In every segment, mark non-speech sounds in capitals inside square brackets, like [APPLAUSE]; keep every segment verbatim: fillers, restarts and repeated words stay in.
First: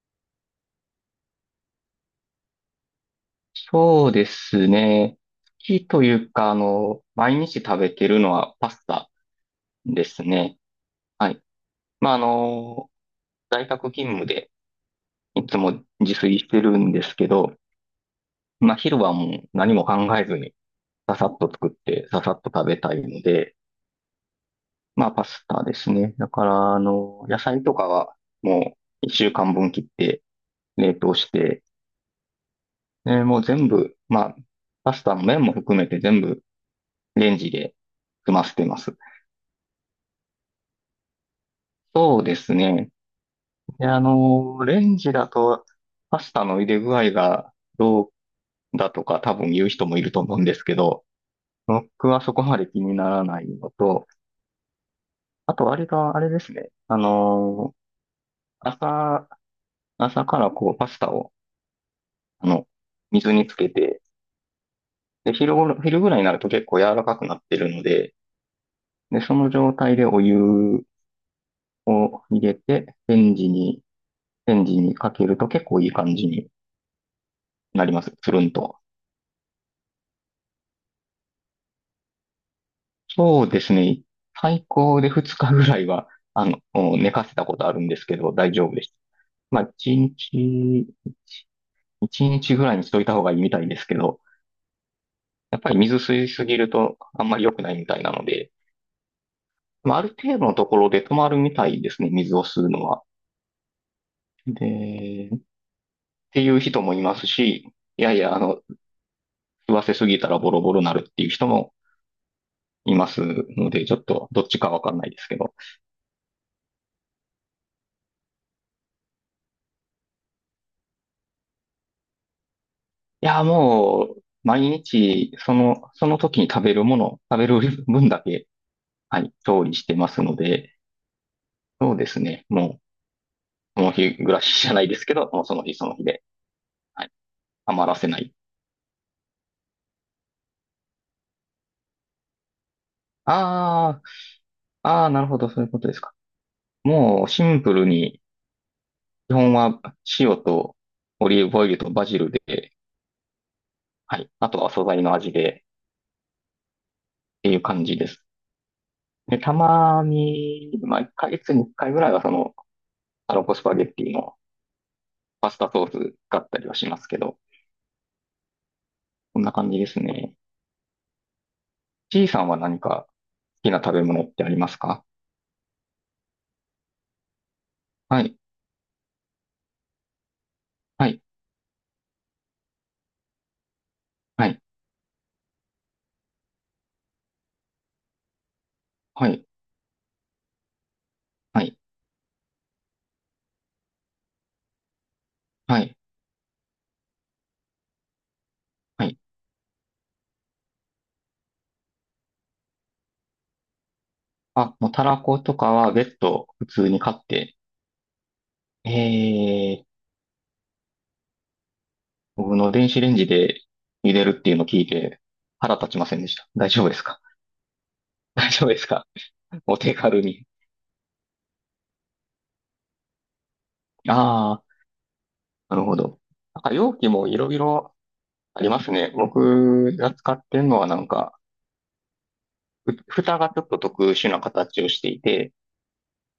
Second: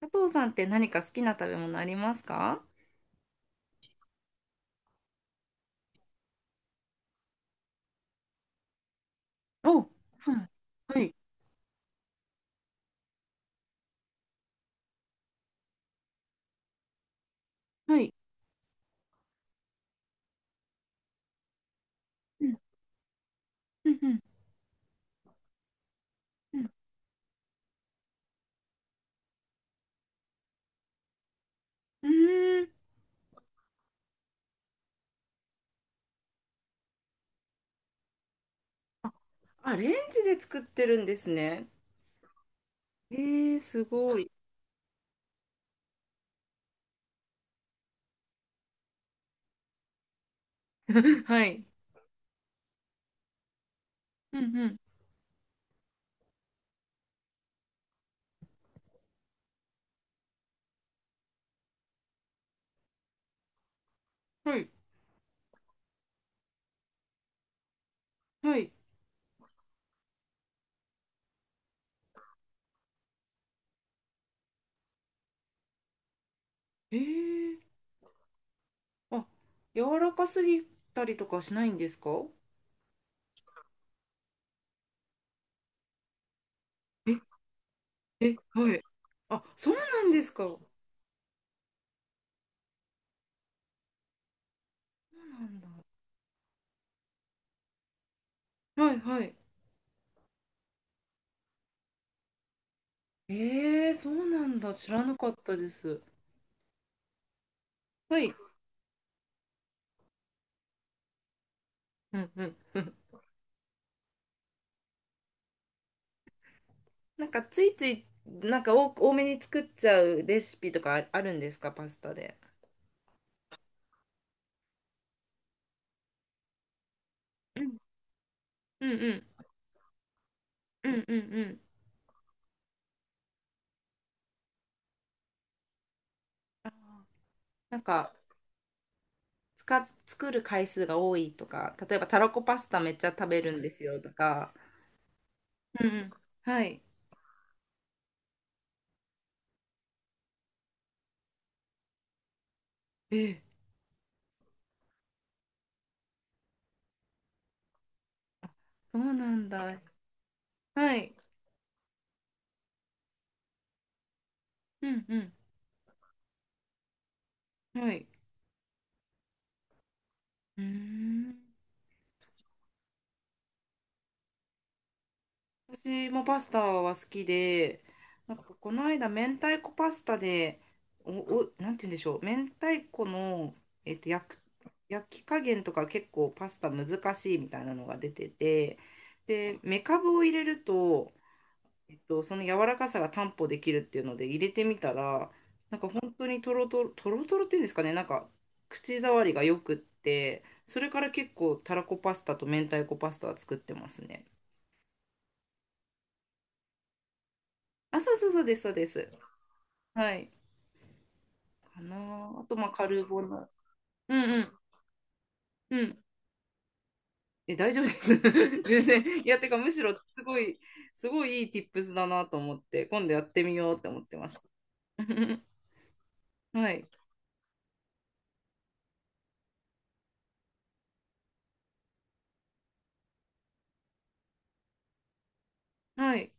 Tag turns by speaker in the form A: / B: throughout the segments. A: 佐藤さんって何か好きな食べ物ありますか。
B: そうですね。好きというか、あの、毎日食べてるのはパスタ
A: お、
B: です
A: そうなん、
B: ね。
A: はい、
B: はい。まあ、あの、在宅勤務でいつも自炊してるんですけど、
A: はい。
B: まあ、昼はもう何も考えずに、ささっと作って、ささっと食べたいので、
A: うん、
B: まあ、パスタですね。だか
A: うん。
B: ら、あの、野菜とかはもう一週間分切って冷凍して、
A: うーん、
B: で、もう全部、まあ、パスタの麺も含めて全部レンジで済ませてます。
A: アレンジで作ってるんですね。
B: そうですね。
A: えー、す
B: で、あ
A: ごい。
B: の、レンジだと、パスタの茹で具合がどうだとか多分言う人もいると思うんですけど、
A: [LAUGHS] はい。
B: 僕はそこまで気にならないのと、
A: うんうん。
B: あとあれが、あれですね。あの、朝、朝からこうパスタを、あの、水につけて、
A: はい、
B: で、昼ごろ、昼ぐらいになると結構柔らかくなってるので、
A: はい。
B: で、その状態でお湯を入れて、レンジに、レンジにかけると結構いい感じに
A: えー、
B: なります。つるんと。
A: あ、柔らかすぎたりとかしないんですか。
B: そうですね。最高でふつかぐらいは、あの、うん寝
A: え、
B: かせたことあるんですけど、
A: え、
B: 大丈
A: は
B: 夫
A: い。
B: です。
A: あ、
B: まあ、1
A: そうなんです
B: 日、
A: か。そ
B: いちにちぐらいにしといた方がいいみたいですけど、
A: うなん
B: やっ
A: だ。
B: ぱり水吸いすぎるとあんまり良くないみたいなので、
A: はい、はい。
B: まあ、ある程度のところで止まるみたいですね、水を吸うのは。
A: えー、そうなんだ。知らな
B: で、
A: かっ
B: っ
A: たです。
B: ていう人もいますし、いやい
A: はい。
B: や、あの、吸わせすぎたらボロボロなるっていう人も
A: うん、うん。
B: い
A: [LAUGHS]
B: ますので、ちょっとどっちかわかんないですけど。
A: なんかついついなんか多多めに作っちゃうレシピとかああるんですか、パスタで。
B: いや、もう、毎日、その、その時に食べるもの、食べ
A: うん
B: る分だけ、
A: うんう
B: はい、
A: ん
B: 調理してますので、
A: うんうんうん。
B: そうですね。もう、その日暮らしじゃないですけど、もうその日その日で、
A: あー、
B: はい、
A: なん
B: 余らせ
A: か
B: ない。
A: 使作る回数が多いとか、例えばたらこパスタめっちゃ食べるんですよ
B: あ
A: とか。
B: あ、ああ、なるほど、そういうこ
A: うん
B: と
A: う
B: です
A: ん。
B: か。
A: はい。
B: もう、シンプルに、基本は塩とオリーブオイルとバジルで、
A: ええ、
B: はい、あとは素材の味で、っていう感じです。
A: そうな
B: で、
A: ん
B: た
A: だ。
B: まに、
A: は
B: まあ、1
A: い。
B: ヶ月にいっかいぐらいは、その、タロコスパゲッティの、
A: うんう
B: パスタソース使ったりはしますけど、
A: ん。はい。
B: こんな感じですね。
A: うーん。
B: C さんは何か好きな食べ物ってありますか？
A: 私もパスタは好きで、
B: は
A: な
B: い、
A: んかこの間、明太子パスタで、
B: は
A: お、
B: い、
A: お、なんて言うんでしょう、明太子の、えっと、焼く、
B: はい、
A: 焼き加減とか結構パスタ難しいみたいなのが出てて、
B: はい、
A: で、めかぶを入れると、
B: はい、
A: えっと、その柔らかさが担保できるっていうので入れてみたら、な
B: は
A: んか
B: い、
A: 本当にとろとろ、とろとろっていうんですかね、なんか口
B: はい。
A: 触りがよくって、それから結構たらこパスタと明太子パスタは作ってますね。
B: あ、もうたらことかは別途普通に買って、
A: あ、そうそうそうです、そうで
B: え
A: す。
B: ー、
A: はい。かなあ。あと、
B: 僕
A: まあ、
B: の
A: カ
B: 電子
A: ル
B: レン
A: ボ
B: ジ
A: ナーラ。
B: で茹
A: うん
B: でるっ
A: う
B: て
A: ん。
B: いうのを聞いて腹
A: う
B: 立
A: ん。
B: ちませんでした。大丈夫ですか？
A: え、大丈夫です。
B: [LAUGHS] 大
A: [LAUGHS]
B: 丈夫で
A: 全
B: すか？
A: 然。いや、てか、む
B: お
A: し
B: 手
A: ろ、
B: 軽
A: すご
B: に。
A: い、すごいいい ティップス だなと思って、今度やってみようって思ってました。
B: ああ、
A: [LAUGHS]
B: なるほど。なん
A: は
B: か
A: い。
B: 容器もいろいろありますね。僕が使ってるのはなんか、ふ蓋がちょっと特殊な形をしていて、
A: はい。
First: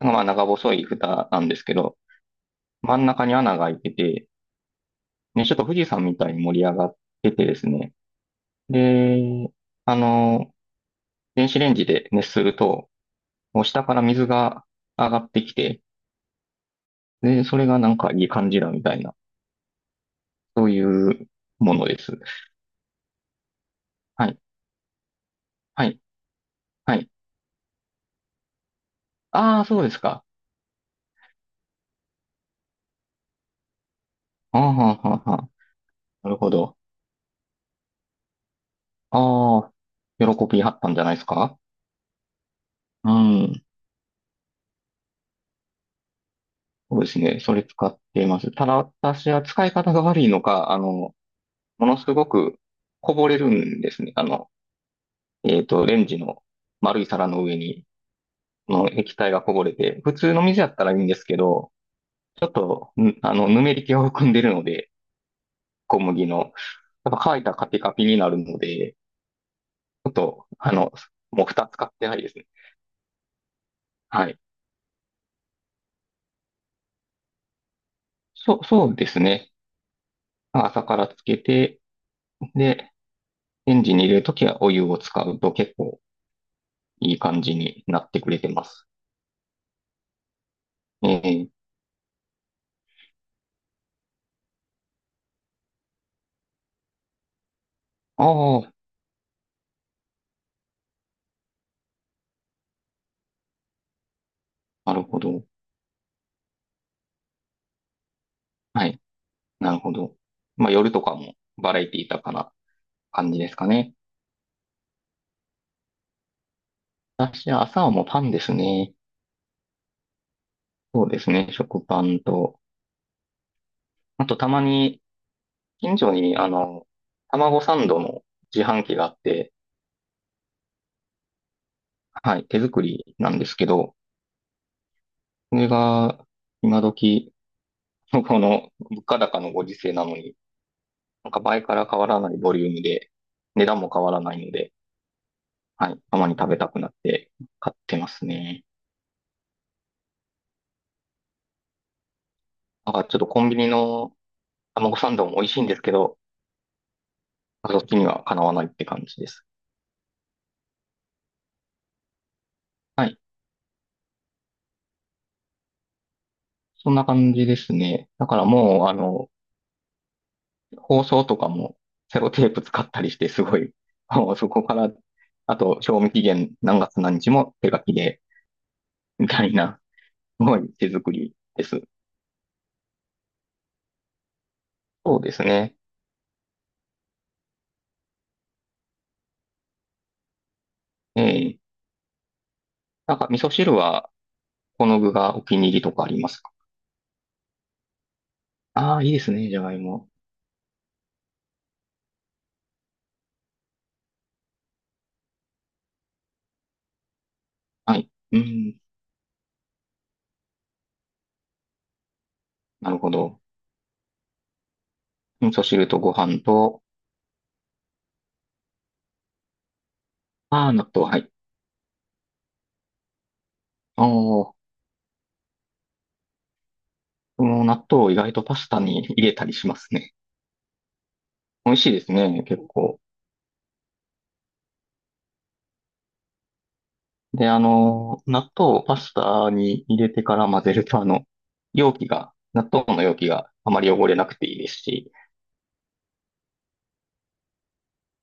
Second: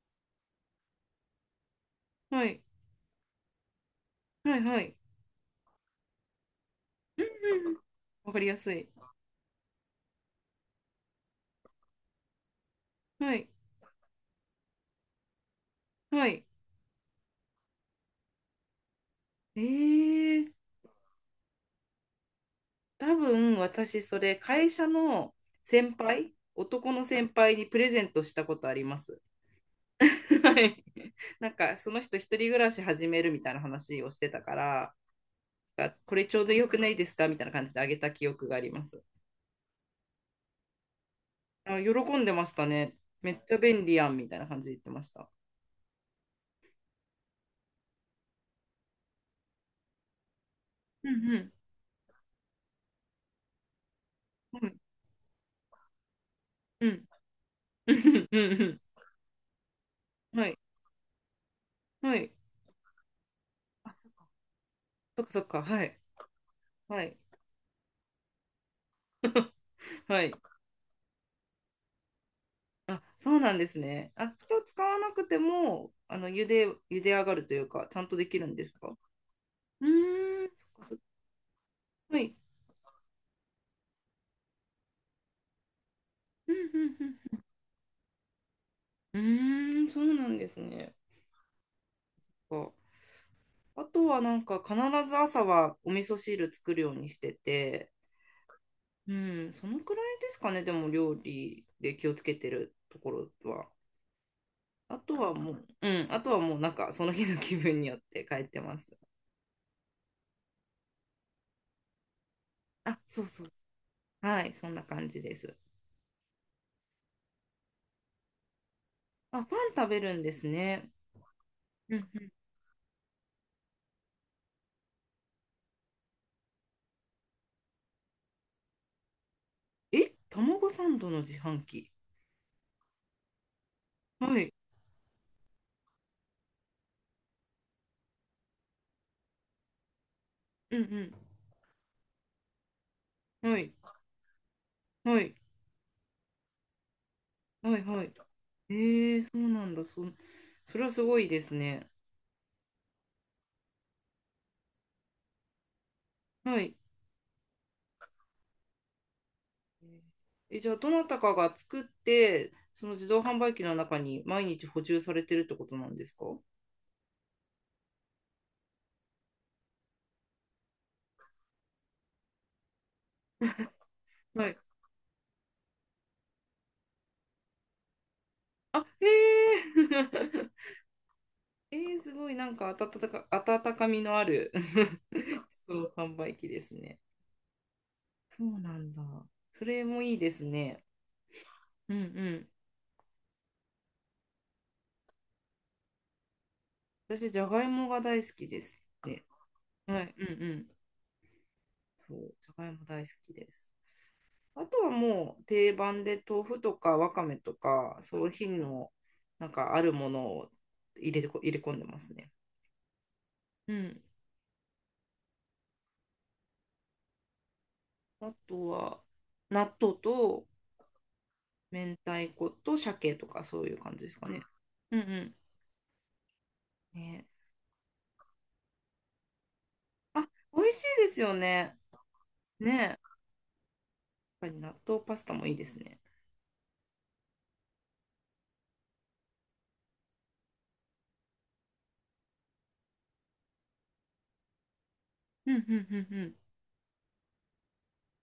B: まあ長細い蓋なんですけど、
A: はい。
B: 真ん中に穴が開いてて、
A: はい。はい。
B: ね、ちょっと富士山みたいに盛り上がっててです
A: うん、
B: ね。
A: わかりやすい。
B: で、あの、電子レンジで熱すると、
A: はい。
B: もう下から水が上がってきて、
A: はい。
B: で、それがなんかいい感じだみたいな、
A: えー、
B: そういうものです。
A: 多分、私、そ
B: は
A: れ、
B: い、
A: 会社の
B: は
A: 先
B: い、
A: 輩、男
B: は
A: の
B: い。
A: 先輩にプレゼントしたことあります。
B: ああ、そうですか。
A: [LAUGHS] はい。なんか、その人、一人暮らし始めるみたいな話をしてたか
B: ああ、
A: ら、
B: はんはんはん。
A: あ、これ
B: な
A: ち
B: る
A: ょう
B: ほ
A: どよ
B: ど。
A: くないですかみたいな感じであげた記憶があります。
B: ああ、喜びはったんじゃないですか？
A: あ、喜んでましたね。
B: う
A: めっちゃ
B: ん。
A: 便利やんみたいな感じで言ってました。
B: そうですね。それ使っています。ただ私は使い方が悪いのか、あ
A: うん
B: の、
A: うん。
B: ものすごくこぼれるんですね。あの、
A: うん
B: えっと、レンジの
A: う
B: 丸い
A: ん。
B: 皿の上に、
A: うんうんう
B: の液体がこぼれて、普通
A: ん。
B: の
A: はい。
B: 水やったらいいんですけど、
A: はい。
B: ちょっと、んあの、ぬめり
A: あ、
B: 気を
A: そっか。
B: 含んでるので、
A: そっかそっか。はい。
B: 小麦の。
A: は
B: やっ
A: い。
B: ぱ乾いたらカピカピになるので、ちょっ
A: はい。
B: と、あの、もう蓋使ってないですね。
A: あ、そうなんですね。あ、
B: はい。
A: 蓋使わなくても、あの、茹で、茹で上がるというか、ちゃんとできる
B: そ
A: ん
B: う、
A: です
B: そ
A: か。
B: うですね。
A: うーん、そっか
B: 朝
A: そ
B: か
A: っか。
B: らつけて、
A: はい。
B: で、レンジに入れるときはお湯を使うと結構
A: うんうんう
B: いい
A: ん。
B: 感じになってくれてます。
A: うんうーん、そうなんですね。
B: ええ。
A: あとはなんか必ず朝はお味噌汁作るようにしてて、
B: ああ、
A: うん、そのくらいですかね、でも料理で気をつけてるところは。
B: な
A: あ
B: る
A: と
B: ほ
A: は
B: ど。
A: もう、うん、あとはもうなんかその日の気分によって変えてま
B: は
A: す。
B: い。なるほど。まあ、夜とかもバラエティ豊かな
A: あ、そう
B: 感じ
A: そ
B: で
A: う
B: す
A: そ
B: かね。
A: う。はい、そんな感じです。
B: 私は朝はもうパンですね。
A: あ、パン食べるんですね。
B: そうですね。食
A: う
B: パ
A: んう
B: ン
A: ん。
B: と。あと、たまに、近所に、あの、卵サンドの自販機があって、
A: え、卵サンドの自販機。
B: はい、手作りなんですけど、
A: はい、
B: それが、今時、この物価高のご時世なのに、
A: うん
B: なんか倍から変わらないボリュームで、
A: うん。は
B: 値
A: い、
B: 段も変わらないので、
A: はい、
B: はい。たまに食べたくなって買
A: は
B: っ
A: い、
B: て
A: は
B: ま
A: い。
B: すね。
A: えー、そうなんだ。そ、それはすごいですね。
B: なんかちょっとコンビニの卵サンドも美味しいんですけど、
A: はい。
B: そっちにはかなわないって感じです。
A: え、じゃあ、どなたかが作って、その
B: は
A: 自
B: い。
A: 動販売機の中に毎日補充されてるってことなんですか。は
B: そんな感じですね。だからもう、あの、包装とかもセロテープ使ったりして、すごい、[LAUGHS] あのそこか
A: い。
B: ら、あと、賞味期限何月何日も手書きで、
A: あ、へ
B: みたい
A: え。
B: な、すごい
A: [LAUGHS]
B: 手作りで
A: え
B: す。
A: ー、すごい、なんか温か、温かみのある [LAUGHS]
B: そうです
A: 自
B: ね。
A: 動販売機ですね。そうなんだ。それもいいですね。
B: ええ。
A: うんうん。
B: なんか味噌汁は、この具がお気に入りとかありますか？
A: 私、じゃがいもが大好きです
B: あ
A: っ
B: あー、いいで
A: て。
B: すね、じゃがい
A: は
B: も。
A: い、うんうん。そう、じゃがいも大好きです。あとはもう定番で豆腐とかわかめと
B: は
A: か、
B: い。
A: そういう
B: う
A: 品
B: ん。
A: のなんかあるものを入れてこ、入れ込んでますね。
B: なるほど。
A: うん。
B: 味噌汁とご飯と、
A: あとは納豆と
B: ああ、納豆、はい。
A: 明太子と鮭とかそういう感
B: あ
A: じ
B: あ、
A: ですかね。
B: こ
A: うんうん。ね。
B: の納豆を意外とパスタに入れたりしますね。
A: あ、美味しいですよ
B: 美
A: ね。
B: 味しいですね、結
A: ね。や
B: 構。
A: っぱり納豆パスタもいいですね。
B: で、あの、納豆をパスタに入れてから混ぜると、あの、容器が、納豆の容器があまり汚れなくていいですし、
A: うんうんうんうん。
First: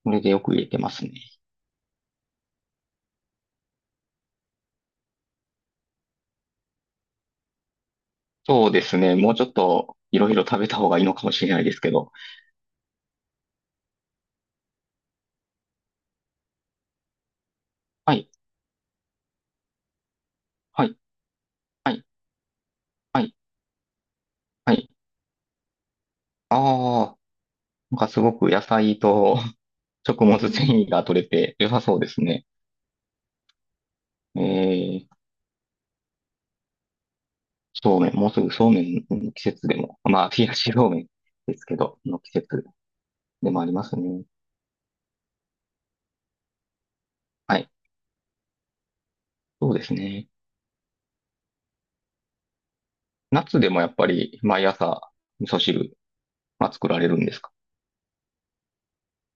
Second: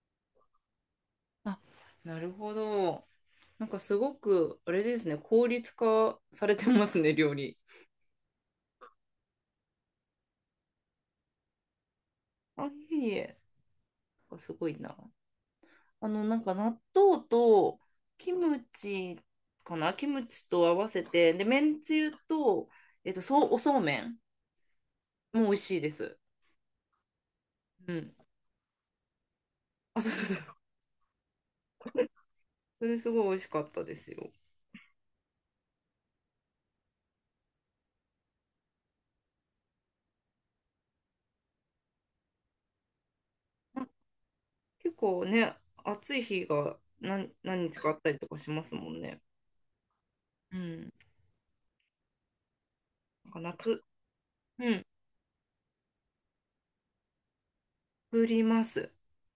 B: これでよく入れてますね。
A: あ、なるほど。なんかすごく、あれですね、効率化されてますね、料理。
B: そうですね、もうちょっといろいろ食べた方がいいのかもしれないですけど。
A: あ、いえいえ。なんかすごいな。あの、なんか納豆と
B: はい、
A: キムチかな、キムチと合
B: は
A: わ
B: い、
A: せて、で、めん
B: は
A: つ
B: い、
A: ゆと、えっ
B: は
A: と、
B: い、
A: そう、おそうめん
B: はい。
A: も美味しいです。
B: ああ、
A: う
B: なんか
A: ん。
B: すごく野菜と
A: あ、
B: [LAUGHS]
A: そうそう
B: 食
A: そ
B: 物
A: う。
B: 繊維が取れて良さそうで
A: [LAUGHS]
B: すね。
A: それすごい美味しかったですよ。
B: えー、そうめん、もうすぐそうめんの季節でも、まあ、冷やしそうめんですけど、の季節でもありますね。
A: 結構ね、暑い日が何、
B: は
A: 何
B: い。
A: 日かあったりとかしますもんね。
B: そうですね。
A: うん。なんか
B: 夏でも
A: 夏、
B: やっぱり毎
A: うん、
B: 朝味噌汁は作られるんですか？
A: 作ります。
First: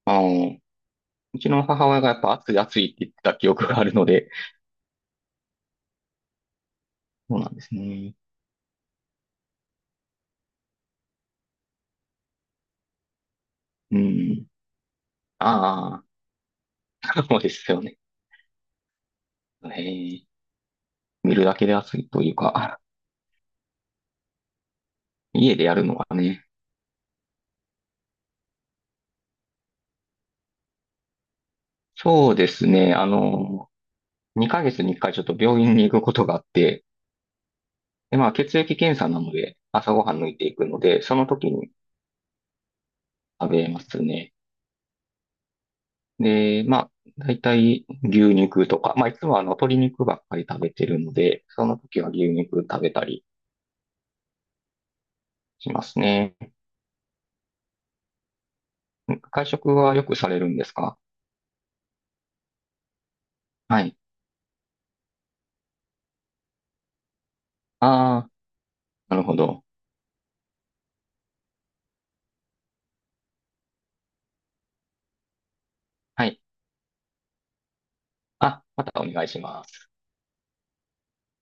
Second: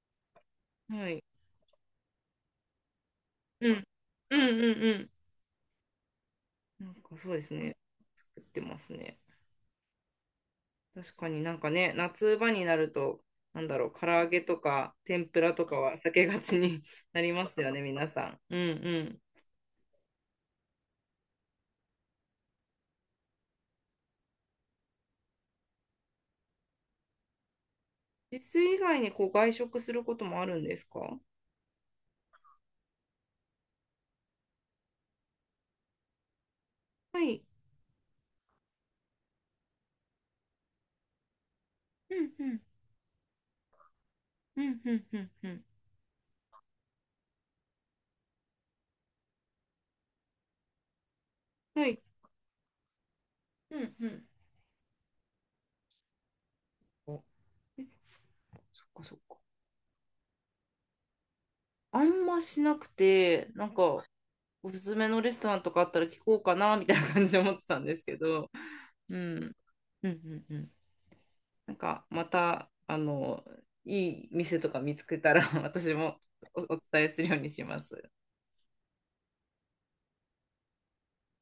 B: あの、
A: はい。
B: うちの母親がやっぱ暑い暑いって言ってた記憶
A: う
B: が
A: ん。
B: あるので、
A: うんうんうん。なんかそう
B: そう
A: で
B: な
A: す
B: んです
A: ね。
B: ね。
A: 作ってますね。確かになんかね、夏場になると、なんだろう、
B: う
A: 唐揚げ
B: ん。
A: とか天ぷらとかは
B: あ
A: 避けがちに [LAUGHS]
B: あ、
A: な
B: [LAUGHS]
A: り
B: そう
A: ま
B: で
A: す
B: す
A: よね、
B: よね。
A: 皆さん。うんうん。
B: へえ、見るだけで暑いというか、家でやるのはね。
A: 自炊以外にこう外食することもあるんですか。
B: そうですね。あの、にかげつにいっかいちょっと病院に行くことがあって、
A: はい。
B: で、まあ、血液検査なので、朝ごはん抜いていくので、その時に
A: うんうん。
B: 食べますね。
A: うんうんうんうん。
B: で、まあ、大体牛肉とか、まあ、いつもあの、鶏肉ばっかり食べてるので、その
A: は
B: 時
A: い。
B: は牛肉食べたり
A: うんうん。
B: しますね。
A: お、え、そっかそっか。
B: 会食はよくされるんですか？
A: あんましなくて、なん
B: はい。
A: か、おすすめのレストランとかあったら聞こうかな、みたいな感じで思ってたんですけ
B: ああ、
A: ど。
B: な
A: う
B: るほ
A: ん。
B: ど。
A: うんうんうん。なんかまた、あの、いい店とか見つけたら [LAUGHS] 私も
B: はい。
A: お、お伝えするようにします。
B: あ、またお願いします。